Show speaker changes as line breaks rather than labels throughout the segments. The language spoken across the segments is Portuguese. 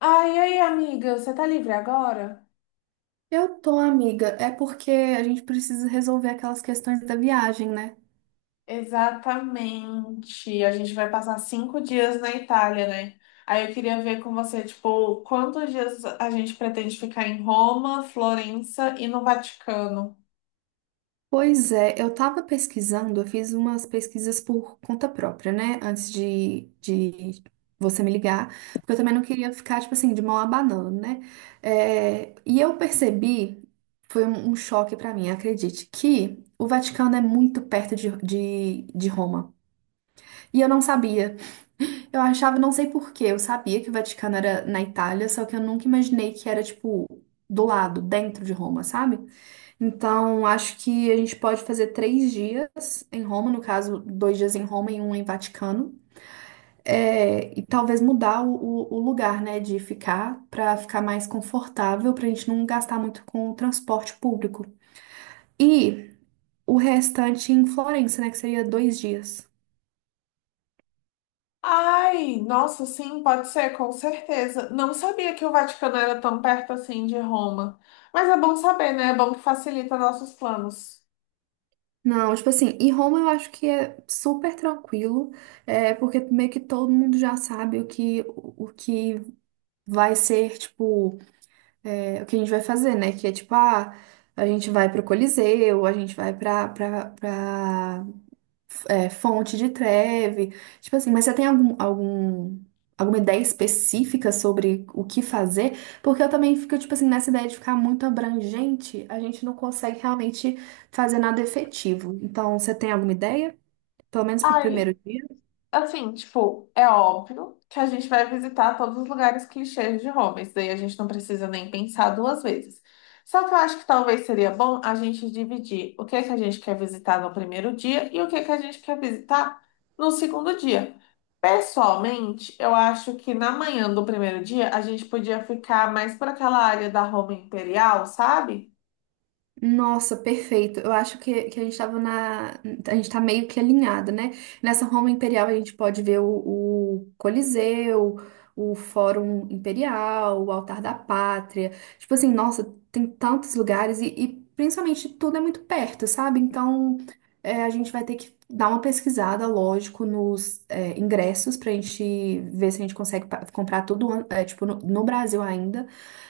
Ai, ai, amiga, você tá livre agora?
Eu tô, amiga. É porque a gente precisa resolver aquelas questões da viagem, né?
Exatamente. A gente vai passar 5 dias na Itália, né? Aí eu queria ver com você, tipo, quantos dias a gente pretende ficar em Roma, Florença e no Vaticano?
Pois é, eu tava pesquisando, eu fiz umas pesquisas por conta própria, né? Antes de você me ligar, porque eu também não queria ficar, tipo assim, de mão abanando, né? É, e eu percebi, foi um choque pra mim, acredite, que o Vaticano é muito perto de Roma. E eu não sabia. Eu achava, não sei por quê, eu sabia que o Vaticano era na Itália, só que eu nunca imaginei que era, tipo, do lado, dentro de Roma, sabe? Então, acho que a gente pode fazer 3 dias em Roma, no caso, 2 dias em Roma e um em Vaticano. É, e talvez mudar o lugar, né, de ficar, pra ficar mais confortável, pra gente não gastar muito com o transporte público. E o restante em Florença, né, que seria 2 dias.
Ai, nossa, sim, pode ser, com certeza. Não sabia que o Vaticano era tão perto assim de Roma. Mas é bom saber, né? É bom que facilita nossos planos.
Não, tipo assim, e Roma eu acho que é super tranquilo, é, porque meio que todo mundo já sabe o que vai ser, tipo, o que a gente vai fazer, né? Que é tipo, ah, a gente vai pro Coliseu, a gente vai pra fonte de treve. Tipo assim, mas você tem alguma ideia específica sobre o que fazer? Porque eu também fico, tipo assim, nessa ideia de ficar muito abrangente, a gente não consegue realmente fazer nada efetivo. Então, você tem alguma ideia? Pelo menos pro primeiro
Ai,
dia?
assim, tipo, é óbvio que a gente vai visitar todos os lugares clichês de Roma, isso daí a gente não precisa nem pensar duas vezes. Só que eu acho que talvez seria bom a gente dividir o que é que a gente quer visitar no primeiro dia e o que é que a gente quer visitar no segundo dia. Pessoalmente, eu acho que na manhã do primeiro dia a gente podia ficar mais por aquela área da Roma Imperial, sabe?
Nossa, perfeito. Eu acho que a gente estava na. A gente tá meio que alinhado, né? Nessa Roma Imperial a gente pode ver o Coliseu, o Fórum Imperial, o Altar da Pátria. Tipo assim, nossa, tem tantos lugares e principalmente tudo é muito perto, sabe? Então a gente vai ter que dar uma pesquisada, lógico, nos ingressos pra gente ver se a gente consegue comprar tudo, é, tipo, no Brasil ainda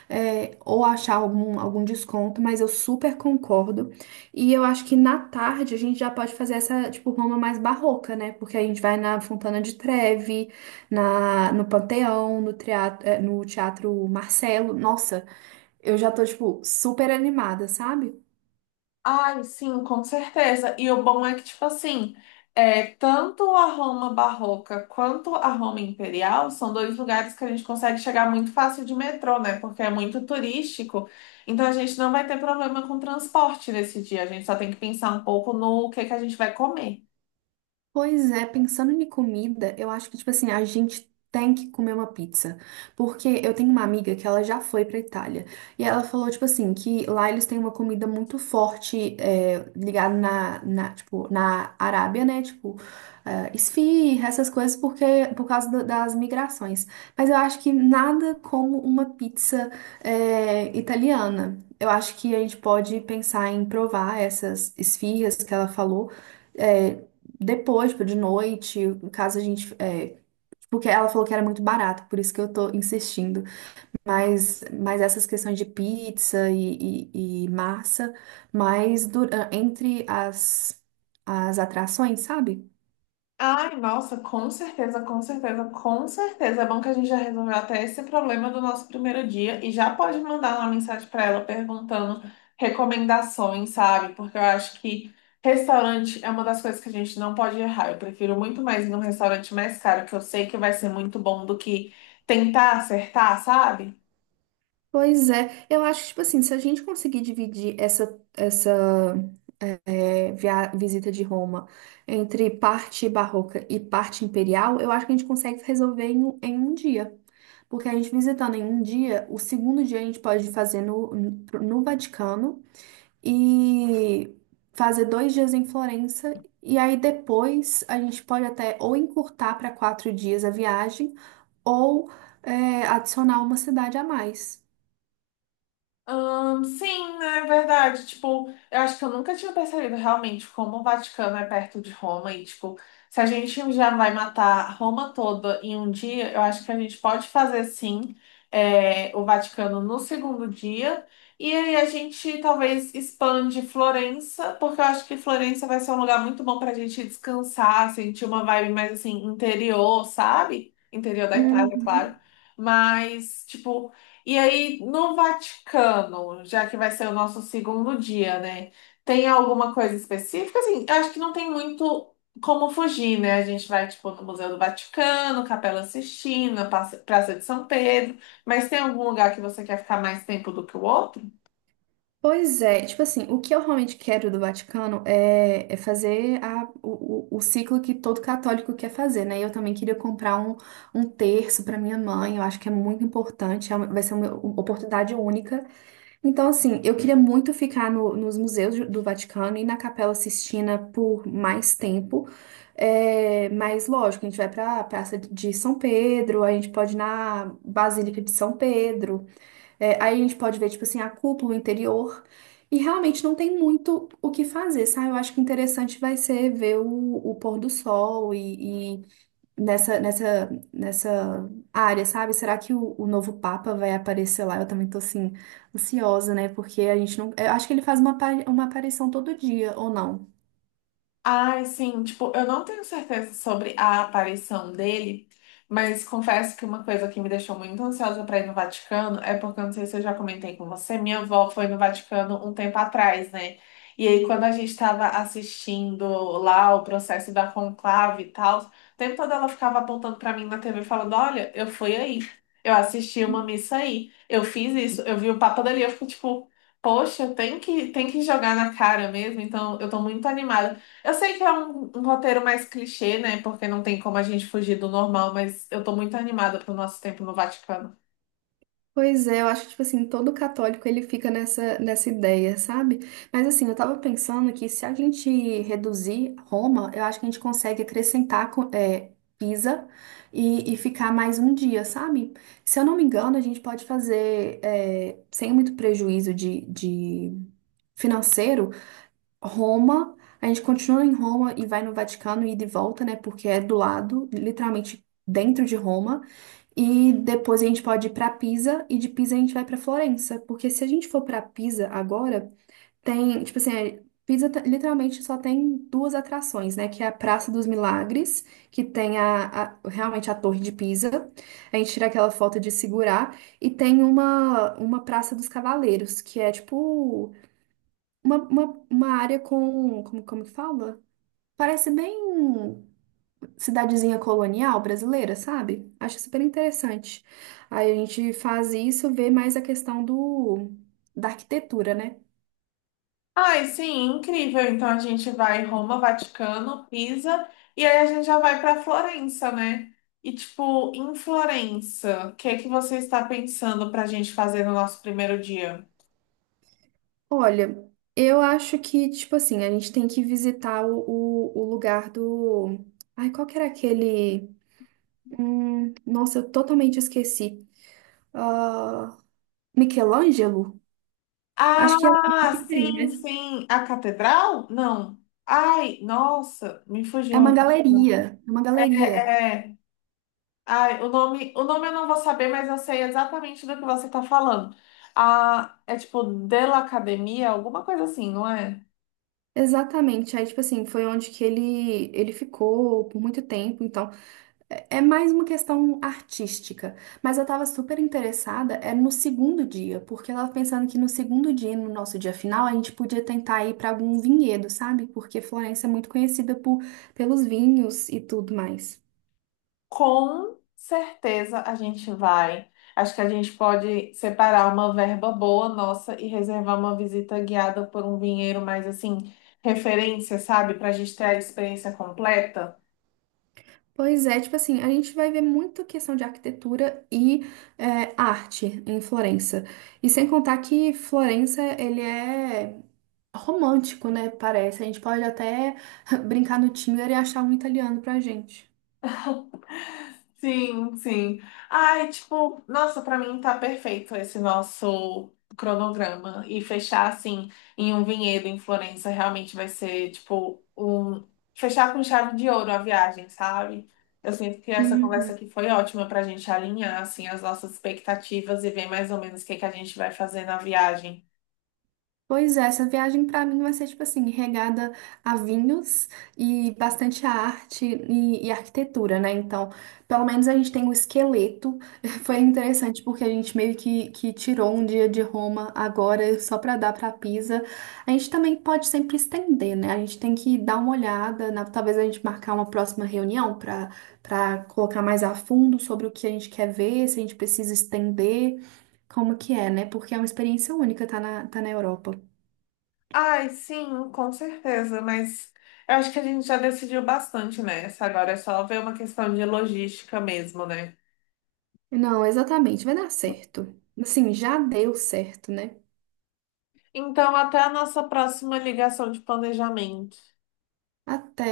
ou achar algum desconto, mas eu super concordo. E eu acho que na tarde a gente já pode fazer essa, tipo, Roma mais barroca, né? Porque a gente vai na Fontana de Trevi, no Panteão, no teatro, no Teatro Marcelo. Nossa, eu já tô, tipo, super animada, sabe?
Ai, sim, com certeza. E o bom é que, tipo assim, tanto a Roma barroca quanto a Roma imperial são dois lugares que a gente consegue chegar muito fácil de metrô, né? Porque é muito turístico. Então a gente não vai ter problema com transporte nesse dia. A gente só tem que pensar um pouco no que a gente vai comer.
Pois é, pensando em comida, eu acho que, tipo assim, a gente tem que comer uma pizza. Porque eu tenho uma amiga que ela já foi pra Itália. E ela falou, tipo assim, que lá eles têm uma comida muito forte, é, ligada tipo, na Arábia, né? Tipo, esfirra, essas coisas, porque, por causa das migrações. Mas eu acho que nada como uma pizza, italiana. Eu acho que a gente pode pensar em provar essas esfirras que ela falou. é, Depois, tipo, de noite, caso a gente. É, porque ela falou que era muito barato, por isso que eu tô insistindo. Mas essas questões de pizza e massa, mas entre as atrações, sabe?
Ai, nossa, com certeza, com certeza, com certeza. É bom que a gente já resolveu até esse problema do nosso primeiro dia e já pode mandar uma mensagem para ela perguntando recomendações, sabe? Porque eu acho que restaurante é uma das coisas que a gente não pode errar. Eu prefiro muito mais ir num restaurante mais caro, que eu sei que vai ser muito bom, do que tentar acertar, sabe?
Pois é, eu acho que, tipo assim, se a gente conseguir dividir essa visita de Roma entre parte barroca e parte imperial, eu acho que a gente consegue resolver em um dia. Porque a gente visitando em um dia, o segundo dia a gente pode fazer no Vaticano e fazer 2 dias em Florença. E aí depois a gente pode até ou encurtar para 4 dias a viagem ou adicionar uma cidade a mais.
Sim, né, é verdade. Tipo, eu acho que eu nunca tinha percebido realmente como o Vaticano é perto de Roma e, tipo, se a gente já vai matar Roma toda em um dia, eu acho que a gente pode fazer, sim, o Vaticano no segundo dia. E aí a gente talvez expande Florença, porque eu acho que Florença vai ser um lugar muito bom pra gente descansar, sentir uma vibe mais, assim, interior, sabe? Interior da Itália, claro.
Uhum.
Mas, tipo, e aí, no Vaticano, já que vai ser o nosso segundo dia, né? Tem alguma coisa específica? Assim, eu acho que não tem muito como fugir, né? A gente vai, tipo, no Museu do Vaticano, Capela Sistina, Praça de São Pedro, mas tem algum lugar que você quer ficar mais tempo do que o outro?
Pois é, tipo assim, o que eu realmente quero do Vaticano é fazer o ciclo que todo católico quer fazer, né? Eu também queria comprar um terço para minha mãe, eu acho que é muito importante, é vai ser uma oportunidade única. Então, assim, eu queria muito ficar nos museus do Vaticano e na Capela Sistina por mais tempo. É, mas, lógico, a gente vai para a Praça de São Pedro, a gente pode ir na Basílica de São Pedro. É, aí a gente pode ver, tipo assim, a cúpula o interior. E realmente não tem muito o que fazer, sabe? Eu acho que interessante vai ser ver o pôr do sol e nessa área, sabe? Será que o novo Papa vai aparecer lá? Eu também tô, assim, ansiosa, né? Porque a gente não. Eu acho que ele faz uma aparição todo dia, ou não?
Ai, sim, tipo, eu não tenho certeza sobre a aparição dele, mas confesso que uma coisa que me deixou muito ansiosa para ir no Vaticano é porque, eu não sei se eu já comentei com você, minha avó foi no Vaticano um tempo atrás, né? E aí, quando a gente estava assistindo lá o processo da conclave e tal, o tempo todo ela ficava apontando para mim na TV falando: Olha, eu fui aí, eu assisti uma missa aí, eu fiz isso, eu vi o Papa dali, eu fico tipo. Poxa, tem que jogar na cara mesmo, então eu tô muito animada. Eu sei que é um roteiro mais clichê, né? Porque não tem como a gente fugir do normal, mas eu tô muito animada pro nosso tempo no Vaticano.
Pois é, eu acho que, tipo assim, todo católico ele fica nessa ideia, sabe? Mas assim, eu tava pensando que se a gente reduzir Roma, eu acho que a gente consegue acrescentar Pisa e ficar mais um dia, sabe? Se eu não me engano, a gente pode fazer, sem muito prejuízo de financeiro, Roma, a gente continua em Roma e vai no Vaticano e de volta, né? Porque é do lado, literalmente dentro de Roma. E depois a gente pode ir para Pisa e de Pisa a gente vai para Florença, porque se a gente for para Pisa agora, tem, tipo assim, literalmente só tem 2 atrações, né? Que é a Praça dos Milagres, que tem realmente a Torre de Pisa. A gente tira aquela foto de segurar e tem uma Praça dos Cavaleiros, que é tipo uma área com, como que fala? Parece bem cidadezinha colonial brasileira, sabe? Acho super interessante. Aí a gente faz isso, vê mais a questão da arquitetura, né?
Ai, sim, incrível. Então a gente vai Roma, Vaticano, Pisa, e aí a gente já vai pra Florença, né? E tipo, em Florença, o que é que você está pensando pra gente fazer no nosso primeiro dia?
Olha, eu acho que, tipo assim, a gente tem que visitar o lugar do. Ai, qual que era aquele. Nossa, eu totalmente esqueci. Ah, Michelangelo? Acho que é o que
Ah,
tem,
sim,
né?
sim. A catedral? Não. Ai, nossa, me
É uma
fugiu.
galeria. É uma galeria.
É. Ai, o nome eu não vou saber, mas eu sei exatamente do que você tá falando. Ah, é tipo Della Academia, alguma coisa assim, não é?
Exatamente. Aí, tipo assim, foi onde que ele ficou por muito tempo. Então, é mais uma questão artística. Mas eu tava super interessada, é no segundo dia, porque eu tava pensando que no segundo dia, no nosso dia final, a gente podia tentar ir pra algum vinhedo, sabe? Porque Florença é muito conhecida pelos vinhos e tudo mais.
Com certeza a gente vai. Acho que a gente pode separar uma verba boa nossa e reservar uma visita guiada por um vinheiro mais assim, referência, sabe? Pra gente ter a experiência completa.
Pois é, tipo assim, a gente vai ver muita questão de arquitetura e arte em Florença. E sem contar que Florença, ele é romântico, né? Parece. A gente pode até brincar no Tinder e achar um italiano pra gente.
Sim, sim. Ai, tipo, nossa, pra mim tá perfeito esse nosso cronograma. E fechar assim em um vinhedo em Florença realmente vai ser, tipo, um. Fechar com chave de ouro a viagem, sabe? Eu sinto que essa conversa
Uhum.
aqui foi ótima pra gente alinhar, assim, as nossas expectativas e ver mais ou menos o que que a gente vai fazer na viagem.
Pois é, essa viagem pra mim vai ser tipo assim, regada a vinhos e bastante arte e arquitetura, né? Então, pelo menos a gente tem o esqueleto. Foi interessante porque a gente meio que tirou um dia de Roma agora só pra dar pra Pisa. A gente também pode sempre estender, né? A gente tem que dar uma olhada, talvez a gente marcar uma próxima reunião pra para colocar mais a fundo sobre o que a gente quer ver, se a gente precisa estender, como que é, né? Porque é uma experiência única, tá na Europa.
Ai, sim, com certeza, mas eu acho que a gente já decidiu bastante nessa. Agora é só ver uma questão de logística mesmo, né?
Não, exatamente, vai dar certo. Assim, já deu certo, né?
Então, até a nossa próxima ligação de planejamento.
Até.